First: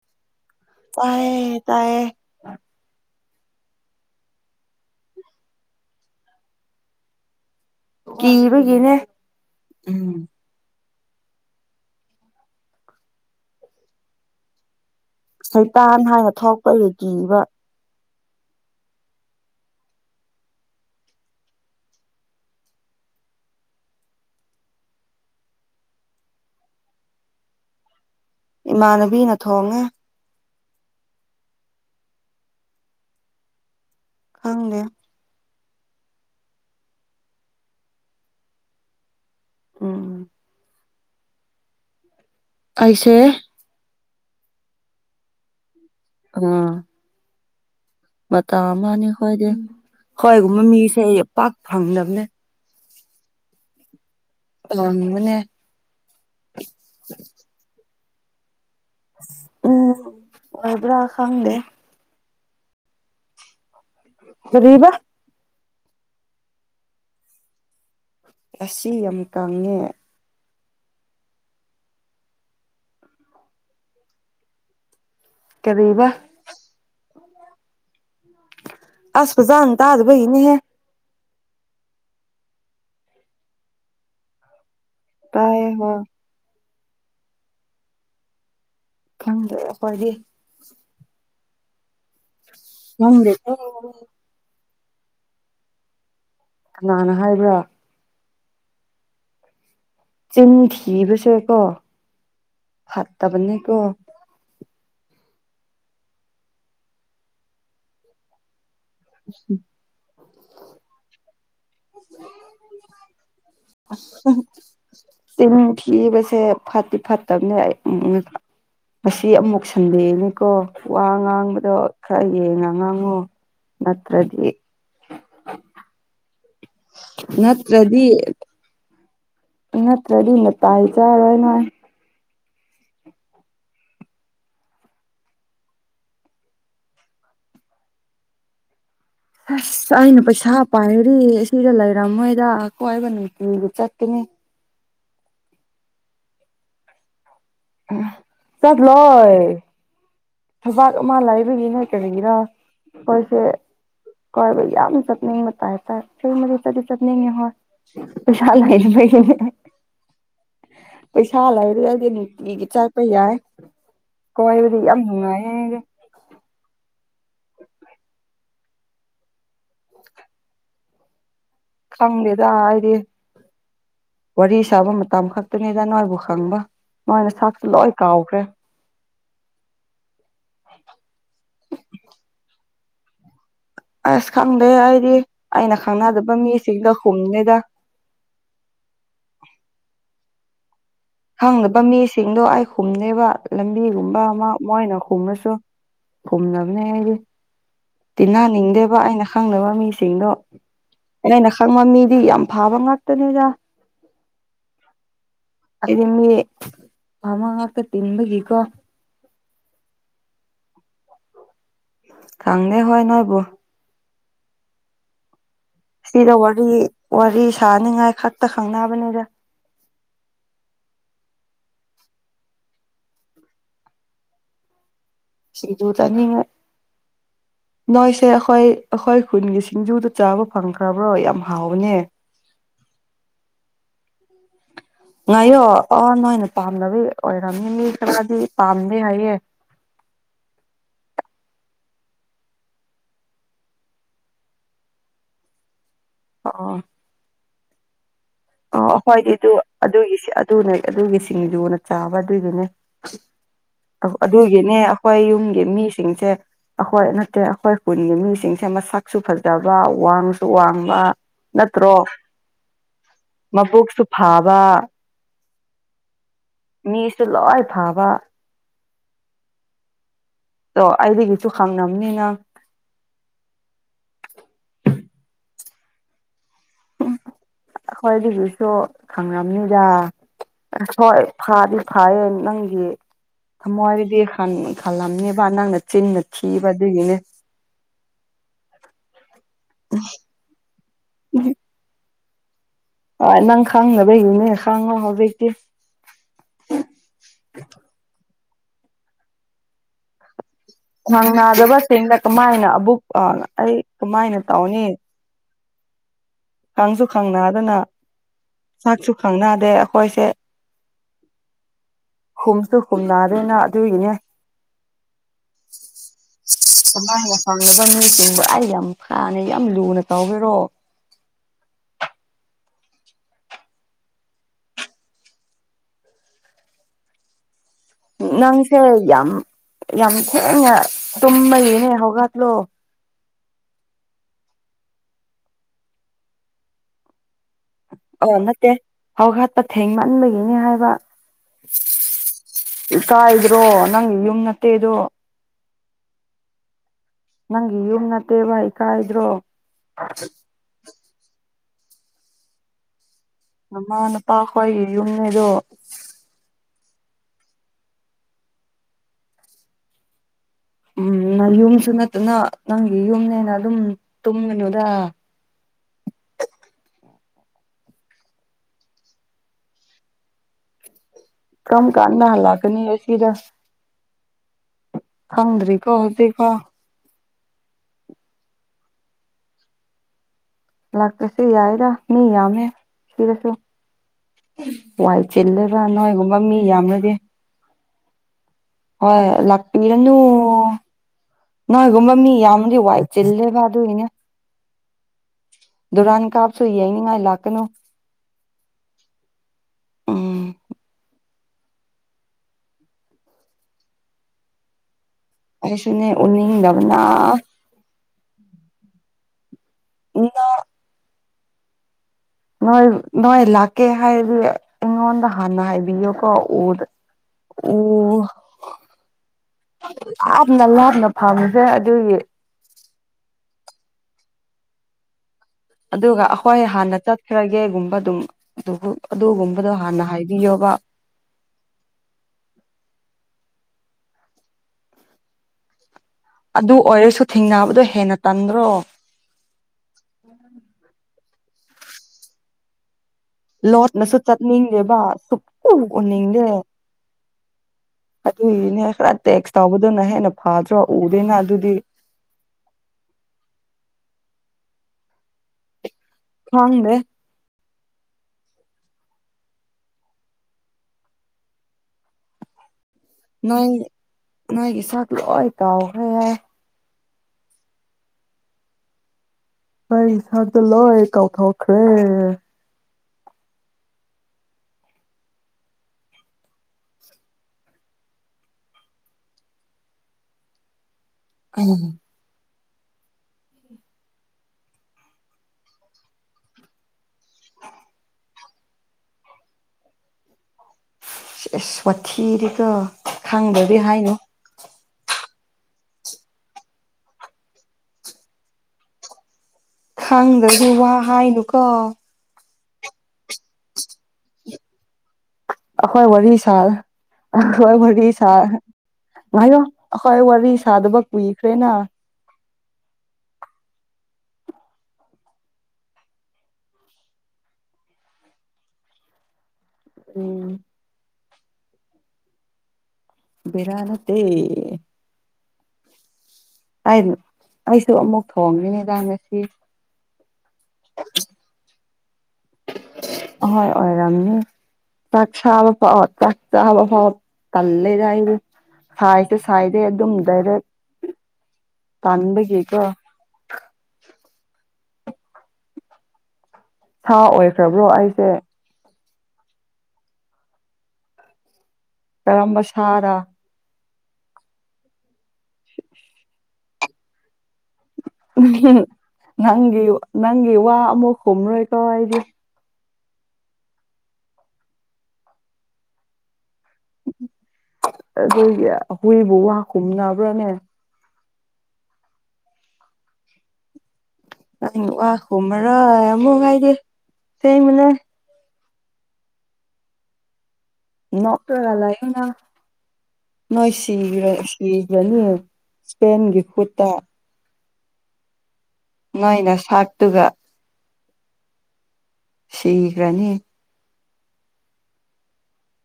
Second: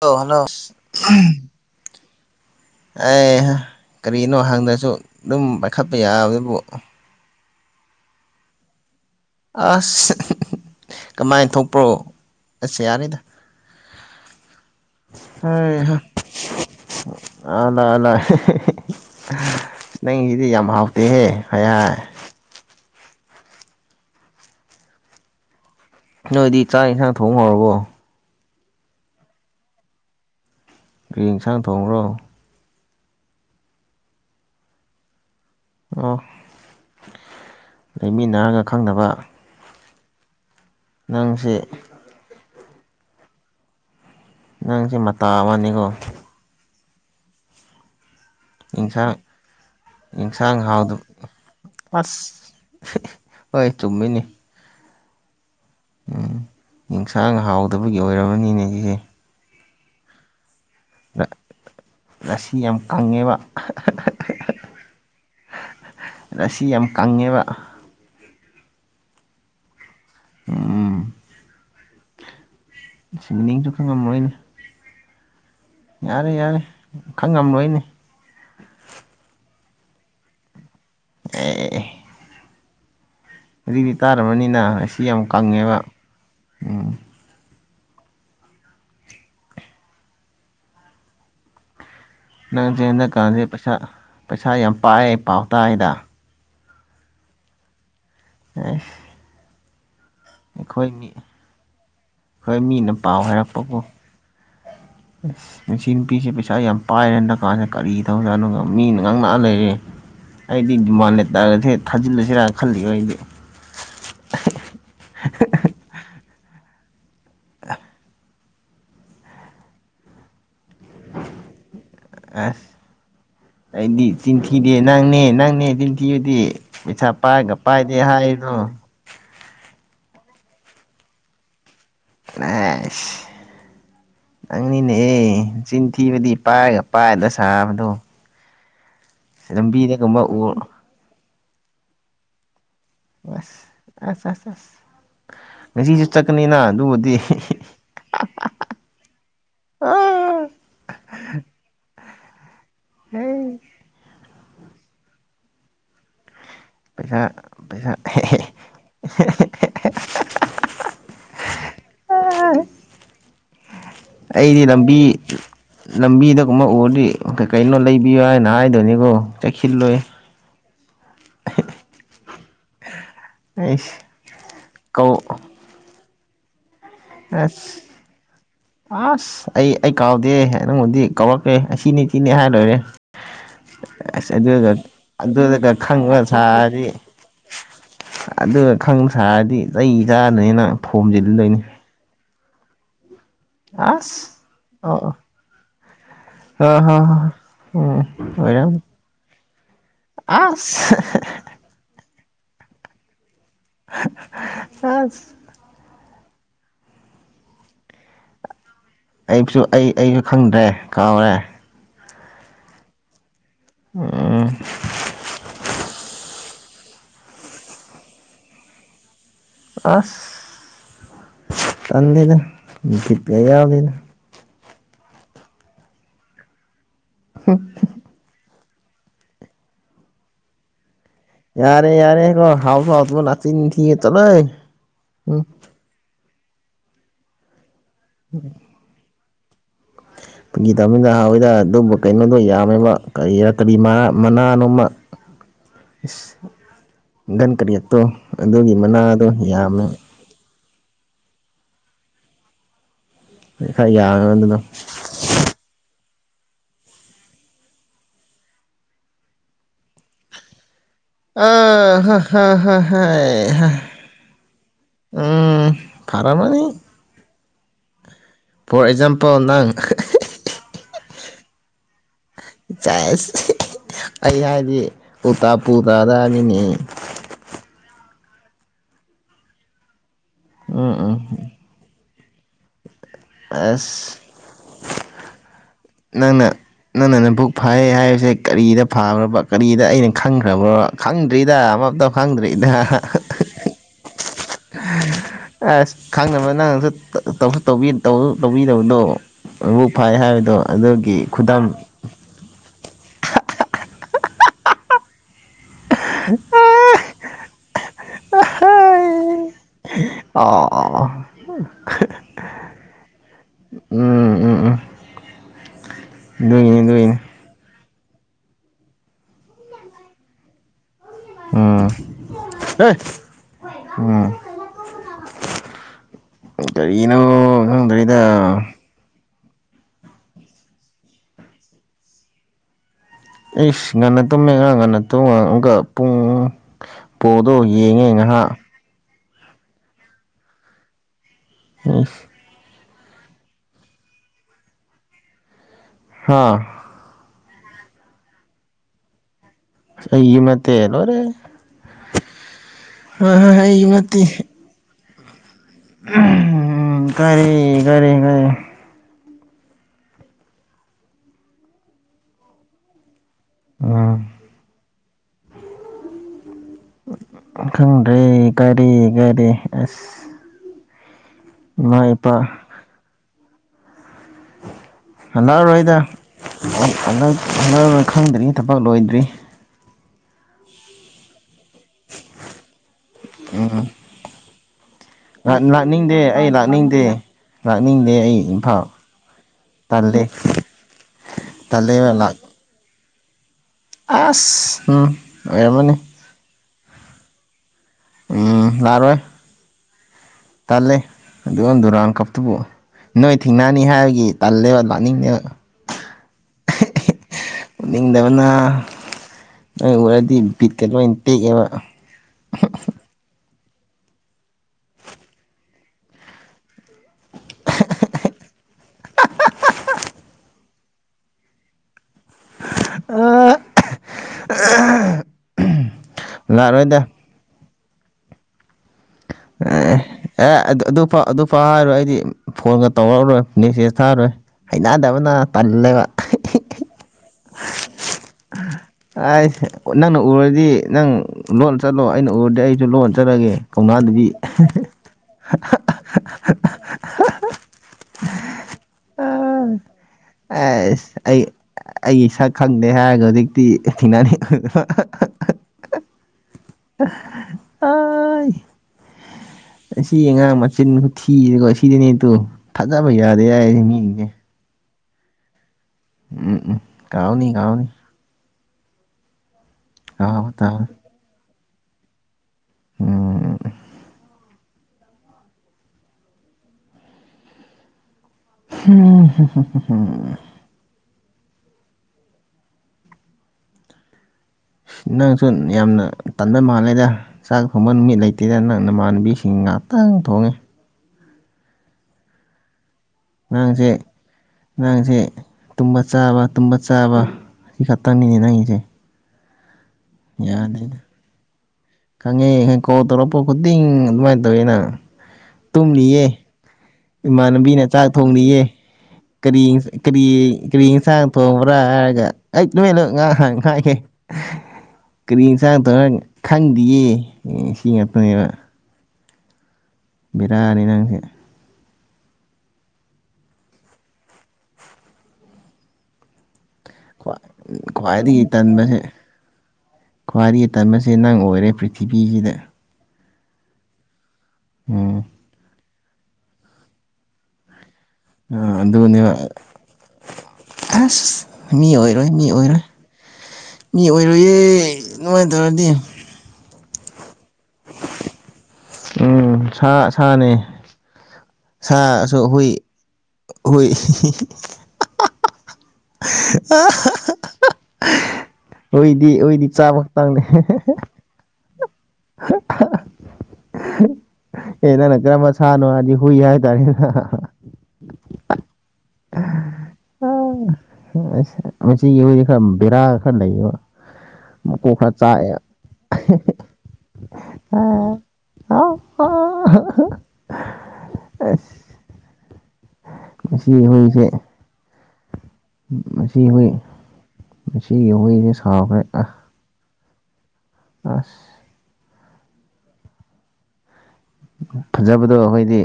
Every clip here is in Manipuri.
ꯍ ꯍꯜꯂꯣ ꯇꯌꯦ ꯇꯥꯏꯌꯦ ꯑꯦ ꯀꯔꯤꯅꯣ ꯍꯪꯗ꯭ꯔꯁꯨ ꯑꯗꯨꯝ ꯄꯥꯏꯈꯠꯄ ꯌꯥꯕ ꯑꯗꯨꯕꯨ ꯀꯕꯒꯤꯅꯦ ꯑꯁ ꯀꯃꯥꯏꯅ ꯊꯣꯛꯄ꯭ꯔꯣ ꯑꯁ ꯌꯥꯔꯤꯗ ꯍ ꯁꯩꯇꯥꯟ ꯍꯥꯏꯅ ꯊꯣꯛꯄꯒꯤ ꯀꯤꯕ ꯑꯂꯂ ꯅꯪꯁꯤꯗꯤ ꯌꯥꯝ ꯍꯥꯎꯇꯦꯍꯦ ꯍꯥꯏ ꯍꯥꯏ ꯅꯣꯏꯗꯤ ꯆꯥꯛ ꯌꯦꯟꯁꯥꯡ ꯊꯣꯡꯈꯧꯔꯕꯣ ꯏꯃꯥꯅꯕꯤꯅ ꯊꯣꯡꯉꯦ ꯑꯩ ꯌꯦꯟꯁꯥꯡ ꯊꯣꯡꯈ꯭ꯔꯣ ꯈꯪꯗꯦ ꯑꯣ ꯂꯩꯃꯤꯟꯅꯔꯒ ꯈꯪꯅꯕ ꯎꯝ ꯅꯪꯁꯦ ꯑꯩꯁꯦ ꯅꯪꯁꯦ ꯃꯇꯥ ꯑꯃꯅꯤꯅꯦꯀꯣ ꯑꯥ ꯃꯇꯥ ꯑꯃꯅꯦ ꯌꯦꯟꯁꯥꯡ ꯈꯈꯣꯏꯗꯤ ꯌꯦꯟꯁꯥꯡ ꯍꯣꯏꯒꯨꯝꯕ ꯃꯤꯁꯦ ꯍꯥꯎꯗꯕ ꯑꯩ ꯄꯥꯛ ꯐꯪꯅꯕꯅꯦ ꯑꯁ ꯍꯣꯏ ꯆꯨꯝꯃꯤꯅꯤ ꯍꯅꯦ ꯎꯝ ꯑꯦꯟꯁꯥꯡ ꯍꯥꯎꯗꯕꯒꯤ ꯑꯣꯏꯔꯕꯅꯤꯅꯦ ꯁꯤꯁꯦ ꯎꯝ ꯑꯣꯕ꯭ꯔꯥ ꯈꯥꯡꯗꯦ ꯑꯁꯤꯁꯤ ꯌꯥꯝ ꯀꯪꯉꯦꯕ ꯐꯕ ꯑꯁꯤ ꯌꯥꯝ ꯀꯪꯉꯦꯕ ꯑꯁꯤ ꯌꯥꯝ ꯀꯪꯉꯦ ꯎꯝ ꯁꯤꯅꯤ ꯈꯪ ꯀ ꯃꯣꯏꯅ ꯀꯔꯤꯕ ꯌꯥꯔꯦ ꯌꯥꯔꯦ ꯈꯪ ꯉꯝꯂꯣꯏ ꯏꯅꯦ ꯑꯁ ꯄꯖꯥꯥꯡ ꯇꯗꯕꯩꯅꯦ ꯍꯥꯏ ꯑ ꯑꯗꯨꯏꯗꯤ ꯇꯥꯔꯕꯅꯤꯅ ꯑꯁꯤ ꯌꯥꯝ ꯇꯥꯏꯌꯦ ꯀꯪꯉꯦꯕ ꯍꯣꯏ ꯎꯝ ꯈꯪꯗ ꯑꯩꯈꯣꯏꯗꯤ ꯅꯪꯁ ꯍꯟꯖꯤꯛ ꯀꯥꯟꯁꯦ ꯈꯪꯗꯦꯀꯣ ꯄꯩꯁꯥ ꯄꯩꯁꯥ ꯌꯥꯝ ꯄꯥꯛꯑꯦ ꯄꯥꯎ ꯇꯥꯏꯗ ꯅꯅꯥꯅ ꯍꯥꯏꯕ꯭ꯔꯥ ꯑ ꯆꯤꯟ ꯑꯩꯈꯣꯏ ꯃꯤ ꯊꯤꯕꯁꯦꯀꯣ ꯑꯩꯈꯣꯏ ꯃꯤꯅ ꯄꯥꯎ ꯐꯠꯇꯕꯅꯤꯀꯣ ꯍꯥꯏꯔꯛꯄꯕꯨ ꯏꯁꯤ ꯅꯨꯄꯤꯁꯦ ꯄꯩꯁꯥ ꯌꯥꯝ ꯄꯥꯏꯔꯦ ꯅꯀꯥꯟꯁꯤꯦ ꯀꯔꯤ ꯇꯧꯖꯥꯅꯣ ꯃꯤꯅ ꯉꯥꯡ ꯂꯥꯛꯑ ꯂꯩꯔꯤ ꯑꯩꯗꯤ ꯗꯤꯃꯥꯟ ꯂꯩꯇꯥꯔꯦꯗꯤꯦ ꯊꯥꯖꯤꯜꯂꯁꯤꯔꯥꯅ ꯈꯜꯂꯤ ꯑꯩꯗꯤ ꯆꯤꯟ ꯊꯤꯕꯁꯦ ꯐꯠꯇꯤ ꯐꯠꯇꯕꯅꯦ ꯑꯩ ꯃꯁꯤ ꯑꯃꯨꯛ ꯁꯟꯗꯦꯑꯦꯅꯦꯀꯣ ꯋꯥ ꯉꯥꯡꯕꯗꯣ ꯈꯔ ꯌꯦꯡꯉ ꯑꯁ ꯉꯥꯡꯉꯨ ꯑꯩꯗꯤ ꯅꯠꯇ꯭ꯔꯗꯤ ꯆꯤꯟꯊꯤꯗꯦ ꯅꯪꯅꯦ ꯅꯪꯅꯦ ꯆꯤꯟꯊꯤꯌꯗꯤ ꯄꯊꯥ ꯄꯥꯏꯒ ꯄꯥꯏꯗꯦ ꯍꯥꯏꯅꯣ ꯅꯠꯇ꯭ꯔꯗꯤꯅ ꯄꯥꯏ ꯆꯥꯔꯣꯏ ꯅꯣꯏꯥꯏ ꯑꯁ ꯅꯪꯅꯤꯅꯦ ꯑꯦ ꯆꯤꯟꯊꯤꯕꯗꯤ ꯄꯥꯏꯒ ꯄꯥꯏꯗ ꯁꯥꯕꯗꯣ ꯑꯁ ꯑꯩꯅ ꯂꯝꯕꯤꯗꯒꯨꯝꯕ ꯎ ꯄꯩꯁꯥ ꯄꯥꯏꯔꯤ ꯁꯤꯗ ꯂꯩꯔꯝꯃꯣꯏꯗ ꯍꯣꯏꯕꯅꯤ ꯑꯁ ꯆꯠꯇꯅꯦ ꯑꯁ ꯑꯁ ꯑꯁ ꯉꯁꯤꯁꯨ ꯆꯠꯀꯅꯤꯅ ꯑꯗꯨꯕꯨꯗꯤ ꯆꯥꯁ ꯂꯣꯏ ꯊꯕꯥꯛ ꯑꯃ ꯂꯩꯕꯒꯤꯅꯦ ꯀꯔꯤꯒꯤꯔ ꯑꯩꯈꯣꯏꯁꯦ ꯀ ꯌꯥ ꯌꯥꯝ ꯆꯅ ꯃ ꯃꯇꯥꯏ ꯇ ꯃ ꯆ ꯆꯠꯅꯤꯡ ꯄꯩꯁꯥ ꯄꯩꯁꯥ ꯄꯩꯁ ꯄꯩꯁꯥ ꯂꯩꯔꯗꯤ ꯅꯨꯡꯇꯤꯒꯤ ꯆꯠꯨꯄ ꯌꯥꯏ ꯑꯩꯗꯤ ꯀꯣꯏꯕꯗꯤ ꯂꯝꯕꯤ ꯌꯥꯝ ꯅꯨꯡꯉꯥꯏꯌꯦ ꯂꯝꯕꯤꯗꯒꯨꯝꯕ ꯎꯔꯗꯤ ꯀꯩ ꯀꯔꯤꯩꯅꯣ ꯂꯩꯕꯤꯌꯨ ꯍꯥꯏꯅ ꯍꯥꯏꯗꯣꯏꯅꯤꯀꯣ ꯆꯦꯛꯁꯤꯜꯂꯣꯏ ꯈꯪꯗꯦꯗ ꯍꯥꯏꯗꯤ ꯑꯩꯁ ꯋꯥꯔꯤ ꯁꯥꯕ ꯀꯧ ꯃꯇꯝ ꯈꯛꯇꯅꯤꯗ ꯅꯣꯏꯕꯨ ꯃꯣꯏꯅ ꯁꯥꯛꯁꯨ ꯑꯁ ꯂꯣꯏ ꯀꯥꯎꯈ꯭ꯔꯦ ꯑꯁ ꯑꯩ ꯑꯩ ꯀꯥꯎꯗꯦ ꯅꯪꯕꯨꯣꯟꯗꯤ ꯀꯥꯎꯔꯛꯀ꯭ꯔꯦ ꯑꯁꯤꯅꯤ ꯁꯤꯤꯅꯦ ꯍꯥꯏ ꯂꯣꯏꯔꯦ ꯑꯁ ꯈꯪꯗꯦ ꯑꯗꯨꯒ ꯑꯩꯗꯤ ꯑꯗꯨꯗꯒ ꯑꯩꯅ ꯈꯪꯕ ꯈꯪꯅꯗꯕ ꯁꯥꯔꯤ ꯃꯤꯁꯤꯡꯗ ꯍꯨꯝꯅꯦꯗ ꯑꯗꯨꯒ ꯈꯪ ꯁꯥꯔꯗꯤ ꯆꯩ ꯆꯥꯗꯅꯤꯅ ꯊꯣꯝꯖꯤꯜꯂꯗꯣꯏꯅꯤ ꯆꯤꯡꯗꯣ ꯑꯩ ꯈꯨꯝꯅꯦꯕ ꯂꯝꯕꯤꯒꯨꯝꯕ ꯑꯁ ꯑꯃ ꯃꯣꯏꯅ ꯑꯣ ꯈꯨꯝꯅꯁꯨ ꯍ ꯍ ꯐꯣꯨꯝꯅꯕꯅꯦꯗꯤ ꯎꯝ ꯑꯣꯏꯔꯝ ꯇꯤꯟꯟꯅꯅꯤꯡꯗꯦꯕ ꯑꯩꯅ ꯈꯪꯗꯕ ꯑꯁ ꯃꯤꯁꯤꯡꯗꯣꯩꯅ ꯑꯩꯅ ꯈꯪꯕ ꯃꯤ ꯗꯤ ꯌꯥꯝ ꯐꯥꯕ ꯉꯥꯛꯇꯅꯦ ꯑꯣꯖꯥ ꯑ ꯍꯥꯏꯗꯤ ꯃꯤ ꯃꯃꯥ ꯉꯥꯛꯇ ꯇꯤꯟꯕꯒꯤꯀꯣ ꯑꯩꯁꯨ ꯑꯩ ꯑꯩꯁꯨ ꯈꯪꯗ꯭ꯔꯦ ꯀꯥꯎꯔꯦ ꯀꯪꯅꯦ ꯍ ꯅꯣꯏ ꯣ ꯑꯣ ꯁꯤꯒ ꯋꯥꯔꯤ ꯋꯥꯔꯤ ꯁꯥꯅꯤꯡꯉꯥꯏ ꯈꯛꯇ ꯈꯪꯅꯕꯅꯤꯗ ꯑꯁ ꯆꯗꯗ ꯄꯌꯥ ꯌꯥꯎꯗꯅ ꯁꯤꯗꯨ ꯆꯥꯅꯤꯡꯉꯥꯏ ꯅꯣꯏꯁꯦ ꯑꯩꯈꯣꯏ ꯑꯩꯈꯣꯏ ꯈꯨꯟꯒꯤ ꯁꯤꯡꯖꯨꯗ ꯆꯥꯕ ꯐꯪꯈ꯭ꯔꯕ ꯌꯥꯔꯦ ꯌꯥꯔꯦꯣ ꯍꯥꯎ ꯍꯥꯎꯗꯕꯨ ꯅꯅꯥꯆꯅꯤ ꯊ ꯆꯂꯣꯏ ꯉꯥꯏꯌꯣ ꯑꯥ ꯅꯣꯏꯅ ꯄꯥꯝꯅꯕꯤ ꯑꯣꯏꯔꯝꯅꯤ ꯃꯤ ꯈꯔꯗꯤ ꯄꯥꯝꯗꯦ ꯍꯥꯏꯌꯦꯦ ꯍ ꯒꯤ ꯇꯥꯃꯤꯗꯍꯏꯗ ꯑꯗꯨꯝꯕ ꯀꯩꯅꯣꯗꯣ ꯌꯥꯝꯃꯦꯕ ꯀ ꯔ ꯀꯔꯤ ꯃꯅꯥ ꯅꯣꯃ ꯊꯦꯡꯌꯨ ꯑꯥ ꯀꯔꯤꯌꯦꯛꯇꯣ ꯑꯗꯨꯒꯤ ꯃꯅꯥꯗꯣ ꯑꯗꯨ ꯌꯥꯝꯃꯦ ꯑꯗꯨꯒꯤ ꯑꯗꯨꯅ ꯑꯗꯨꯒꯤ ꯁꯤꯡ ꯌꯨꯅ ꯆꯥꯕ ꯑꯗꯨꯏꯗꯨꯅꯦ ꯈꯔ ꯌꯥꯝꯃꯦ ꯑꯗꯨꯗꯣ ꯑꯗꯨꯒꯤꯅꯦ ꯑꯩꯈꯣꯏ ꯌꯨꯝꯒꯤ ꯃꯤ ꯁꯤꯡꯁꯦ ꯑꯩꯈꯣꯏ ꯅꯠꯇꯦ ꯑꯩꯈꯣꯏ ꯈꯨꯟꯒꯤ ꯃꯤꯁꯤꯡꯁꯦ ꯃꯁꯛꯁꯨ ꯐꯖꯕ ꯋꯥꯡꯁꯨ ꯋꯥꯡ ꯑ ꯍ ꯍ ꯍ ꯍ ꯃꯥꯕꯨꯣꯛꯛꯁꯨ ꯐꯥꯕ ꯎꯝ ꯐꯔꯝꯃꯅꯤ ꯃꯤꯁꯨ ꯂꯣꯏ ꯐꯥꯕ ꯐꯣꯔ ꯑꯦꯛꯖꯥꯝꯄꯜ ꯅꯪ ꯗꯨ ꯈꯥꯡ ꯅ ꯑꯃꯅꯤꯅꯤꯅ ꯆꯥꯏ ꯑꯍꯗꯤ ꯎꯇꯥ ꯄꯨꯗꯥꯗꯅꯤꯅꯤ ꯍꯣꯏ ꯑꯗꯨꯗꯨꯁꯨ ꯈꯪꯉꯝꯅꯤꯗ ꯑ ꯎꯝ ꯎꯝ ꯍꯣꯏ ꯐꯗꯤ ꯊꯌꯦꯡ ꯅꯪꯒꯤ ꯊꯝꯃꯣꯏ ꯑꯁ ꯍꯥꯏꯔꯗꯤ ꯈꯜꯂꯝꯅꯦꯕ ꯅꯪꯅ ꯆꯤꯟꯅ ꯊꯤꯕ ꯑꯗꯨꯒꯤꯅꯦ ꯁꯦ ꯀꯔꯤꯗ ꯐꯈ꯭ꯔꯕ ꯀꯔꯤꯗ ꯑꯩꯅ ꯈꯪꯈ꯭ꯔꯕꯣ ꯈꯪꯗ꯭ꯔꯤꯗ ꯑꯃꯝꯇ ꯈꯪꯗ꯭ꯔꯤꯗ ꯑ ꯅꯪ ꯈꯥꯡꯉꯅꯕ ꯑꯁ ꯈꯪꯅꯕ ꯅꯪꯅꯁꯨꯧꯁꯨ ꯇꯧꯕꯤ ꯇꯧꯕꯤꯗꯕꯗꯣ ꯑꯗꯨꯕꯨ ꯐꯥꯏ ꯍꯥꯏꯕꯗꯣ ꯑꯗꯨꯒꯤ ꯈꯨꯗꯝ ꯊꯪꯅꯗꯕꯁꯤꯡꯅ ꯀꯃꯥꯏꯅ ꯑꯕꯨꯛ ꯑꯩ ꯀꯃꯥꯏꯅ ꯇꯧꯅꯤ ꯍ ꯈꯪꯁꯨ ꯈꯪꯅꯗꯅ ꯆꯥꯛꯁꯨ ꯈꯪꯅꯗꯦ ꯑꯩꯈꯣꯏꯁꯦ ꯍꯣꯏ ꯍꯨꯝꯁꯨ ꯍꯨꯝꯅꯥꯔꯦꯅ ꯑꯗꯨꯒꯤꯅꯦ ꯎꯝ ꯎꯝ ꯑꯗꯨꯏꯅꯤ ꯑꯗꯨꯏꯅꯤ ꯑꯁꯝꯗꯥꯝ ꯑꯩ ꯌꯥꯝ ꯐꯥꯉ ꯌꯥꯝ ꯂꯨꯅ ꯇꯧꯕꯕꯤꯔꯣ ꯎꯝ ꯎꯝ ꯀꯅꯣ ꯅꯪꯁꯦ ꯌꯥꯝ ꯌꯥꯝ ꯊꯦꯡ ꯇ ꯌꯦꯅꯦ ꯍꯒꯠꯂꯣ ꯑꯩꯁ ꯉꯟꯅ ꯇꯨꯝꯃꯦ ꯉꯥ ꯉꯟꯅ ꯇꯝ ꯉꯥꯡꯉꯒ ꯄꯨꯡ ꯄꯣꯗꯣ ꯌꯦꯡꯉꯦ ꯉꯥꯏꯍꯥꯛ ꯍꯧ ꯍꯥꯠꯄ ꯊꯦꯡꯃꯟꯕꯒꯤꯅꯤ ꯍꯥꯏꯕ ꯑ ꯀꯥꯏ꯭ꯔꯣ ꯅꯪ ꯌꯝꯅꯠꯇꯦ ꯑꯗꯨꯣ ꯍꯥꯥ ꯅꯪꯒꯤ ꯌꯨꯝ ꯅꯠꯇꯦꯕꯏ ꯀꯥꯏꯗ꯭ꯔꯣ ꯑꯩ ꯃꯠꯇꯦꯂꯣꯔꯦ ꯑ ꯍ ꯍꯒꯤ ꯃꯦ ꯌꯌꯨꯝꯅꯦꯗꯣ ꯎꯝ ꯀꯔꯤ ꯀꯔꯤ ꯀꯔꯤ ꯎꯝ ꯅꯪ ꯌꯨꯝꯁꯨ ꯅꯠꯇꯅ ꯅꯪꯒꯤ ꯌꯨꯝꯅꯦꯅ ꯑꯗꯨꯝ ꯎꯝ ꯇꯨꯝꯒꯅꯨꯗ ꯈꯪꯗ꯭ꯔꯦ ꯒꯥꯔꯤ ꯒꯥꯔꯤ ꯑꯁ ꯀꯃ ꯏꯃꯥ ꯀꯅ ꯏꯄꯥ ꯍꯂꯛꯀꯅꯤ ꯑꯦ ꯁꯤꯗ ꯈꯪꯗ꯭ꯔꯤꯀꯣ ꯍꯜꯂꯛꯑꯔꯣꯏꯗ ꯍꯧꯖꯤꯛꯐꯥꯎ ꯍꯜꯂꯛꯑꯔꯣꯏ ꯈꯪꯗ꯭ꯔꯤꯉ ꯊꯕꯛ ꯂꯣꯏꯗ꯭ꯔꯤ ꯂꯥꯛꯀꯁꯤ ꯌꯥꯏꯔꯥ ꯃꯤ ꯌꯥꯝꯃꯦ ꯁꯤꯔꯁꯨ ꯂꯥꯛꯅꯤꯡꯗꯦ ꯑꯩ ꯂꯥꯛꯅꯤꯡꯗꯦ ꯌꯥꯝꯔꯗꯤ ꯂꯥꯛꯅꯤꯡꯗꯦ ꯑꯩ ꯏꯝꯐꯥꯜ ꯍꯣꯏ ꯂꯥꯛꯄꯤꯔꯅꯨ ꯇꯜꯂꯦ ꯅꯣꯏꯒꯨꯝꯕ ꯇꯜꯂꯦꯕ ꯃꯤ ꯂꯥꯛ ꯌꯥꯝꯗꯤ ꯋꯥꯏ ꯆꯤꯂꯦꯚꯥ ꯑꯁ ꯎꯝ ꯑꯣꯏꯔꯃꯅꯤ ꯁꯨꯏ ꯌꯥꯏꯅꯤ ꯉ ꯏꯂꯥꯛ ꯀꯅꯣ ꯎꯝ ꯌꯥꯔꯋꯣꯏ ꯎꯝ ꯇꯜꯂꯦ ꯑꯗꯨꯗꯨ ꯔꯥꯎꯟ ꯀꯞꯇꯨꯕꯨ ꯅꯣꯏ ꯊꯤꯡꯅꯅꯤ ꯍꯥꯏꯕꯒꯤ ꯇꯜꯂꯦꯕ ꯂꯥꯛ ꯑꯩ ꯁꯅ ꯎ ꯂꯕꯅꯥ ꯅꯤꯡꯗꯕꯅ ꯅꯣꯏ ꯎꯔꯗꯤ ꯕꯤꯠꯀ ꯂꯣꯏ ꯇꯦꯛꯑꯦꯕ ꯅꯣꯏ ꯅ ꯏꯥꯀꯦ ꯍꯥꯏ ꯏꯉꯗ ꯍꯅ ꯍꯥꯏꯕꯤ ꯄ ꯑꯣꯗ ꯑꯣ ꯅ ꯂꯥꯞꯅ ꯐꯥꯝꯃꯤꯁꯦ ꯑꯗꯨꯒꯤ ꯑ ꯑꯗꯨꯒ ꯑꯩꯈꯣꯏ ꯍꯥꯟꯅ ꯆꯠꯈ꯭ꯔꯒꯦꯒꯨꯝꯕ ꯑꯗꯨꯝ ꯑꯗꯨꯕꯨ ꯑꯦ ꯑꯦ ꯑꯗꯨ ꯑꯗꯨ ꯑꯗꯨ ꯐꯥꯎ ꯍꯥꯏꯔꯣ ꯑꯩꯗꯤ ꯐꯣꯟꯒ ꯇꯧꯔꯛꯑꯔꯣꯏ ꯅꯦꯛꯁꯦꯁ ꯊꯥꯔꯣꯏ ꯍꯩꯅꯗꯕꯅ ꯇꯜꯂꯦꯕ ꯑꯗꯨ ꯑꯣꯏꯔꯁꯨ ꯊꯦꯡꯅꯕꯗꯣ ꯍꯦꯟꯅ ꯇꯟꯗ꯭ꯔꯣ ꯑ ꯅꯅ ꯑꯗꯨꯗꯤ ꯅꯪ ꯂꯣꯟ ꯆꯠꯂꯣ ꯑꯩꯅ ꯎꯔꯗꯤ ꯑꯩꯁꯨ ꯂꯣꯟ ꯆꯠ ꯠ ꯆꯠꯔꯒꯦ ꯂꯣꯠꯅꯁꯨ ꯀꯧꯅꯥꯗꯨꯕꯤ ꯆꯠꯅꯤꯡꯗꯦꯕ ꯁꯨꯛꯎ ꯑꯗꯨꯏꯅꯦ ꯈꯔ ꯇꯦꯛꯁ ꯇꯥꯎꯧꯕꯗꯨꯅ ꯍꯦꯟꯅ ꯐꯗ꯭ꯔꯣ ꯎꯗꯦꯅ ꯑꯗꯨꯗꯤ ꯄꯩꯁꯥ ꯈꯪꯗꯦ ꯍꯥꯏꯦ ꯍꯧꯖꯤꯛꯇꯤ ꯊꯦꯡ ꯊꯥꯡꯗ ꯑ ꯁꯤꯉꯥꯡ ꯃꯆꯤꯟ ꯊꯤꯔꯦꯀꯣ ꯁꯤꯗꯤꯅꯦ ꯇꯣ ꯊꯥꯖꯕ ꯌꯥꯔꯦ ꯅꯣꯏ ꯌꯥꯏꯁ ꯃꯤꯅꯦ ꯅꯣꯏꯒꯤ ꯁꯛ ꯂꯣꯏ ꯀꯥꯎꯈ ꯌꯥꯦ ꯀꯥꯎꯅꯤ ꯀꯥꯎꯅꯤ ꯑꯩ ꯀꯥꯎꯕ ꯏꯁꯥꯗ ꯇꯥꯕꯅꯤ ꯂꯣꯏ ꯀꯥꯎꯊꯣꯛꯈ꯭ꯔꯦ ꯎꯝ ꯍ ꯎ ꯅꯪꯁꯨ ꯌꯥꯝꯅ ꯇꯟꯕ ꯃꯥꯜꯂꯦꯗ ꯆꯥꯛ ꯊꯣꯡꯕ ꯅꯨꯃꯤꯠ ꯂꯩꯇꯦꯗ ꯅꯪ ꯅꯃꯥꯟꯅꯕꯤꯁꯤꯡ ꯉꯥꯛꯇꯪ ꯊꯣꯡꯉꯦ ꯁꯊꯤꯔꯤꯒ ꯈꯪꯕꯕꯤ ꯅꯪꯁꯦ ꯍꯥꯏꯅ ꯅꯪꯁꯦ ꯇꯨꯝꯕ ꯆꯥꯕ ꯇꯨꯝꯕ ꯆꯥꯕ ꯁꯤ ꯈꯛꯇꯪꯅꯤꯅꯦ ꯅꯪꯒꯤꯁꯦ ꯈꯪꯗ꯭ꯔꯗꯤ ꯋꯥ ꯌꯥꯅꯤꯅ ꯍꯥꯏꯅꯨꯀꯣ ꯈꯪꯉꯦ ꯀꯣ ꯇꯧꯔꯛꯄ ꯈꯨꯗꯤꯡ ꯑꯗꯨꯃꯥꯏꯅ ꯇꯧꯋꯤꯅ ꯑꯩꯈꯣꯏ ꯋꯥꯔꯤ ꯁꯥꯔ ꯏꯃꯥꯟꯅꯕꯤꯅ ꯆꯥꯛ ꯊꯣꯡꯅꯤꯌꯦ ꯉꯥꯏꯌꯣ ꯀꯔꯤ ꯑꯩꯈꯣꯏ ꯀꯔꯤ ꯋꯥꯔꯤ ꯀꯔꯤ ꯁꯥꯗꯕ ꯌꯦꯟꯁꯥꯡ ꯀꯨꯏꯈ꯭ꯔꯦꯅ ꯊꯣꯡꯕ꯭ꯔꯥ ꯍꯥꯏꯔꯒ ꯑꯩ ꯇꯨꯃꯦꯅ ꯈꯥꯏꯈꯤꯦ ꯀꯔꯤ ꯏꯟ ꯆꯥꯡ ꯇꯅ ꯈꯪꯗꯌꯦ ꯁꯤ ꯉꯥꯛꯇꯅꯦꯕ ꯎꯝ ꯔꯥꯠ ꯅꯪꯁꯦ ꯔꯥꯅꯠꯇꯦ ꯋꯥ ꯑꯩꯁꯨ ꯑꯃꯨꯛ ꯈ꯭ꯋꯥꯗꯤ ꯀ ꯇꯥꯟ ꯊꯣꯡꯉꯤꯅꯤꯗ ꯃꯁꯦ ꯉꯁꯤ ꯈ꯭ꯍꯔꯤ ꯇꯝꯁꯦ ꯅꯪ ꯑꯣꯏꯔꯦ ꯄ꯭ꯔꯤꯊꯤꯕꯤꯁꯤꯗ ꯍꯣꯏ ꯑꯣꯏꯔꯝꯅꯤ ꯎꯝ ꯇ꯭ꯔꯥꯛ ꯆꯕ ꯐꯥꯎ ꯇ꯭ꯔ ꯆꯕ ꯐꯥꯎ ꯇ ꯂꯩꯔ ꯑꯩꯁ ꯑꯥ ꯑꯗꯨꯅꯦꯕ ꯁꯥꯏꯁꯦ ꯁꯥꯏꯗꯦ ꯑꯗꯨꯝ ꯗꯥꯏꯔꯦꯛ ꯑꯁ ꯃꯤ ꯑꯣꯏꯔꯣꯏ ꯃꯤ ꯇꯥꯟꯕꯒꯤꯀꯣ ꯑꯣꯏꯔꯣꯏ ꯃꯤ ꯑꯣꯏ ꯑꯗꯨ ꯅꯨꯡꯉꯥꯏ ꯇꯔꯗꯤ ꯁꯥ ꯑꯣꯏꯈ꯭ꯔꯕ꯭ꯔꯣ ꯑꯩꯁꯦ ꯎꯝ ꯁꯥ ꯁꯥꯅꯦ ꯁꯥꯁꯨ ꯀꯔꯝꯕ ꯍꯨꯏ ꯁꯥꯔ ꯍꯨꯏ ꯑ ꯅꯪꯒꯤ ꯈꯛꯇꯪꯅꯦ ꯅꯪꯒꯤ ꯋꯥ ꯑꯃꯨꯛ ꯍꯨꯝꯔꯣꯏ ꯀꯏꯁꯦ ꯑꯦꯗ ꯅꯒ꯭ꯔꯃ ꯁꯥꯅꯣ ꯑꯗꯤ ꯍ ꯌꯥꯔ ꯑꯗꯨꯒꯤ ꯍꯨꯏꯕꯨ ꯋꯥ ꯈꯨꯝꯅꯕ꯭ꯔꯥꯅꯦ ꯑꯁ ꯃꯁꯤ ꯑꯩꯣꯏꯁ ꯈꯔ ꯕꯦꯔꯥ ꯈꯔ ꯂꯩꯌꯦꯕ ꯑꯩ ꯃꯀꯣꯛ ꯋꯥ ꯈꯔ ꯆꯥꯛꯑꯦꯕ ꯍꯨꯝꯃꯔꯣꯏ ꯑꯃꯨꯛ ꯍꯥꯏꯗꯤꯦ ꯀ ꯃꯅꯦ ꯑ ꯑ ꯅꯠꯇ꯭ꯔꯒ ꯂꯦꯅ ꯃꯁꯤꯒꯤ ꯍꯨꯏꯁꯦ ꯅꯁꯤꯔꯁꯤ ꯅꯤ ꯏꯁꯄꯦꯟꯒꯤ ꯍꯠꯇ ꯃꯁ ꯑꯣꯅꯦ ꯅꯣꯏꯅ ꯁꯥꯠꯇꯨꯒ ꯑꯁ ꯁꯤꯒ꯭ꯔꯥꯅꯤ ꯐꯖꯕꯗꯣ ꯑꯩꯈꯣꯏꯗꯤ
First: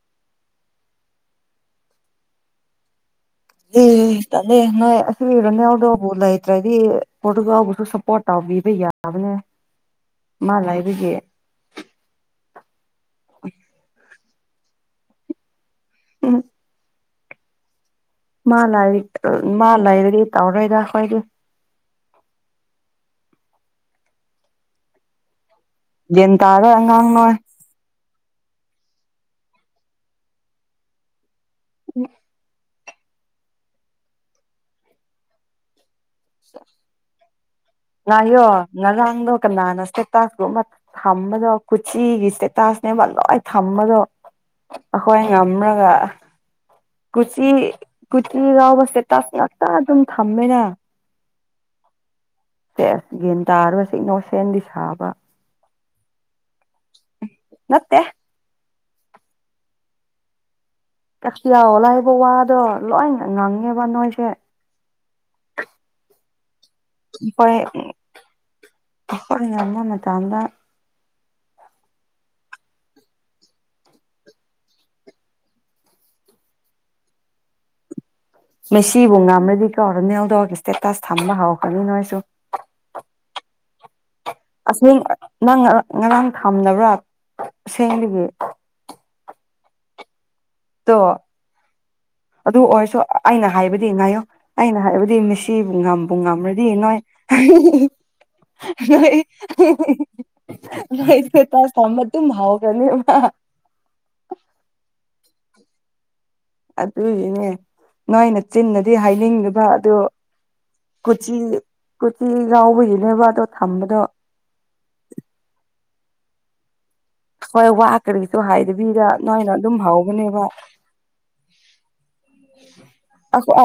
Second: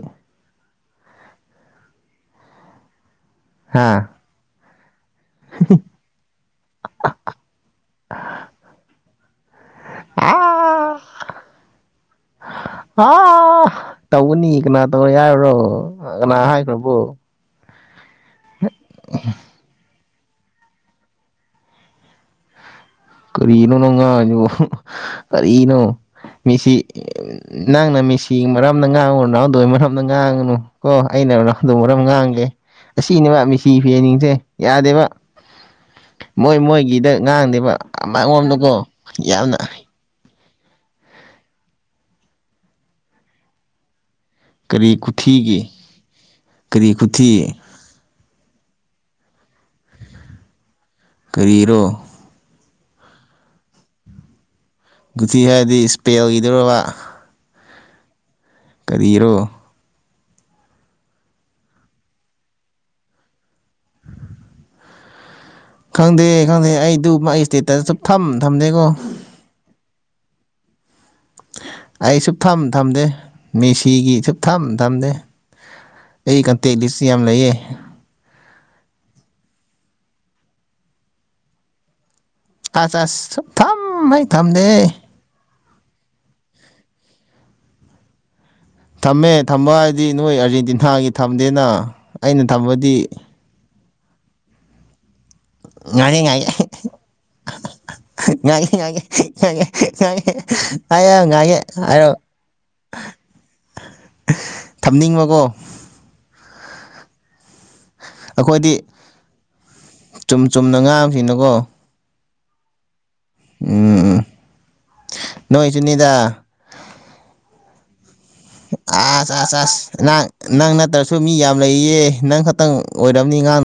ꯍꯥ ꯂꯩ ꯇꯂꯦ ꯅꯣꯏ ꯁꯤꯔꯅꯦꯎꯗꯕꯨ ꯂꯩꯇ꯭ꯔꯗꯤ ꯐꯣꯇꯣꯒꯕꯨꯁꯨ ꯁꯞꯄꯣꯔꯠ ꯇꯧꯕꯤꯕ ꯌꯥꯕꯅꯦ ꯃꯥ ꯂꯩꯕꯒꯤ ꯑ ꯇꯧꯒꯅꯤ ꯀꯅꯥ ꯇꯧꯔ ꯌꯥꯨꯔꯣ ꯎꯝ ꯀꯅꯥ ꯍꯥꯏꯈ꯭ꯔꯕꯣ ꯃꯥ ꯂꯥꯏꯔꯤꯛ ꯃꯥ ꯂꯩꯔꯗꯤ ꯇꯧꯔꯣꯏꯗ ꯑꯩꯈꯣꯏꯗꯤ ꯀꯔꯤꯅꯅꯉ ꯏꯩꯅꯣ ꯒ꯭ꯌꯥꯟ ꯇꯥꯔꯣꯏ ꯃꯦꯁꯤ ꯑꯉꯥꯡ ꯅꯣꯏ ꯅꯪꯅ ꯃꯦꯁꯤ ꯀꯦꯡ ꯃꯔꯝꯅ ꯉꯥꯡꯉꯨ ꯅꯍꯎꯗꯏ ꯃꯔꯝꯗ ꯉꯥꯡꯉꯨꯅꯨ ꯀꯣ ꯑꯩꯅ ꯅꯎꯗꯣ ꯃꯔꯝ ꯉꯥꯡꯒꯦ ꯑꯁꯤꯅꯦꯕ ꯃꯤꯁꯤ ꯐꯤ ꯌꯦꯅꯤꯡꯁꯦ ꯌꯥꯗꯦꯕ ꯃꯣꯏ ꯃꯣꯏꯒꯤꯗ ꯉꯥꯡꯗꯦꯕ ꯉ ꯑꯣ ꯑꯃꯔꯣꯝꯗꯀꯣ ꯉꯔꯥꯡꯗꯣ ꯀ ꯌꯥꯝꯅ ꯅꯥꯟꯁꯦ ꯀꯨꯝꯕ ꯊꯝꯃꯗꯣ ꯀꯁꯤꯒꯤ ꯏꯁꯇꯦꯇꯥꯁꯅꯦꯕ ꯂꯣꯏ ꯊꯝꯃꯗꯣ ꯀꯔꯤ ꯑꯩꯈꯣꯏ ꯈꯨꯊꯤꯒꯤ ꯉꯝꯂꯒ ꯀꯔꯤ ꯈꯨꯊꯤ ꯀꯨꯆꯤ ꯀꯒꯥꯎꯕꯁꯦ ꯇꯥꯁ ꯉꯥꯛꯇꯥ ꯑꯗꯨꯝ ꯊꯝꯃꯦꯅ ꯀꯔꯤꯔꯣ ꯌꯦꯟ ꯇꯥꯔꯔꯕ ꯁꯤ ꯏꯅꯣꯁꯗꯤ ꯨꯊꯤ ꯍꯥꯏꯔꯗꯤ ꯏꯁꯄꯦꯜꯒꯤꯗꯧꯔꯕ ꯃꯠꯇꯦ ꯀꯔꯤ ꯏꯔꯣ ꯀꯁꯤ ꯌꯥꯍꯜꯂꯏꯕ ꯋꯥꯗꯣ ꯂꯣꯏ ꯉꯪꯉꯦꯕ ꯅꯣꯏꯁꯦ ꯈꯪꯗꯦ ꯈꯪꯗꯦ ꯑꯩꯗꯨ ꯃꯥ ꯑꯩ ꯑꯩꯈꯣꯏ ꯏꯁꯇꯦꯠꯇꯁ ꯁ ꯊꯝ ꯊꯝꯗꯦꯀꯣ ꯑꯩꯈꯣꯏ ꯉꯝꯕ ꯃꯇꯝꯗ ꯑꯩ ꯁꯨꯞ ꯊꯝ ꯊꯝꯗꯦ ꯃꯤꯁꯤꯒꯤ ꯁꯨꯞ ꯊꯝ ꯊꯝꯗꯦ ꯑꯩ ꯀꯟꯇꯦꯠꯂꯤꯁ ꯌꯥꯝ ꯂꯩꯌꯦ ꯃꯩꯁꯤꯕꯨ ꯉꯝꯃꯗꯤ ꯀꯧꯔꯣ ꯅꯦꯜꯗꯧꯑꯒ ꯏꯁꯇꯦꯇꯁ ꯊꯝꯕ ꯍꯧꯔꯛꯄꯅꯤ ꯅꯣꯏꯁꯨ ꯑꯁ ꯑꯁ ꯁꯨꯛꯊꯝ ꯍꯦꯛ ꯊꯝꯗꯦ ꯑꯁꯦꯡ ꯅꯪꯥꯡ ꯉꯔꯥꯡ ꯊꯝꯕ꯭ꯔꯥ ꯁꯦꯡꯗꯒꯤ ꯊꯝꯃꯦ ꯊꯝꯕ ꯍꯥꯏꯗꯤ ꯅꯣꯏ ꯇꯣ ꯑꯥꯔꯖꯦꯟꯇꯤꯅꯥꯒꯤ ꯊꯝꯗꯦꯅ ꯑꯩꯅ ꯊꯝꯕꯗꯤ ꯗꯤ ꯉꯥꯏꯌꯣ ꯑꯩꯅ ꯍꯥꯏꯕꯗꯤ ꯃꯁꯤꯕꯨ ꯉꯕꯨ ꯉꯥꯏꯒꯦ ꯉꯥꯏꯒꯦ ꯉꯝꯃ꯭ꯔꯗꯤ ꯅꯣꯏ ꯉꯥꯏꯒꯦ ꯉꯥꯏꯒꯦ ꯉꯥꯏꯒꯦ ꯉꯥꯏꯒꯦ ꯉꯥꯏꯌꯣ ꯅꯣꯏ ꯁꯇꯦ ꯉꯥꯏꯒꯦ ꯁꯃ ꯍꯥꯏꯔꯣ ꯑꯗꯨ ꯃꯥꯥꯎ ꯀꯅꯤ ꯃꯥ ꯍ [unintelligible] ꯊꯝꯅꯤꯡꯕꯀꯣ ꯑꯗꯨꯗ ꯏꯅꯦ ꯅꯣꯏꯅ ꯑꯩꯈꯣꯏꯗꯤ ꯇꯤꯟꯅꯗꯤ ꯍꯥꯏꯅꯤꯡꯗꯕ ꯑꯗꯨ ꯆꯨꯝ ꯆꯨꯝꯅ ꯀꯨꯆꯤ ꯉꯥꯡꯕꯁꯤꯡꯅꯀꯣ ꯁꯤ ꯌꯥꯎꯕꯒꯤꯅꯦꯕ ꯑꯗꯣ ꯊꯝꯕꯗꯣ ꯎꯝ ꯗ [unintelligible] ꯍꯣꯏ ꯋꯥꯋꯥꯛ ꯑꯁ ꯑꯁ ꯑꯁ ꯅ ꯍꯧꯕꯅꯦꯕ ꯅꯪ ꯅꯠꯇ꯭ꯔꯁꯨ ꯃꯤ ꯌꯥꯝ ꯂꯩꯌꯦ ꯅꯪ ꯈꯛꯇꯪ ꯑꯣꯏꯔꯝꯅꯤ ꯑꯉꯥꯡ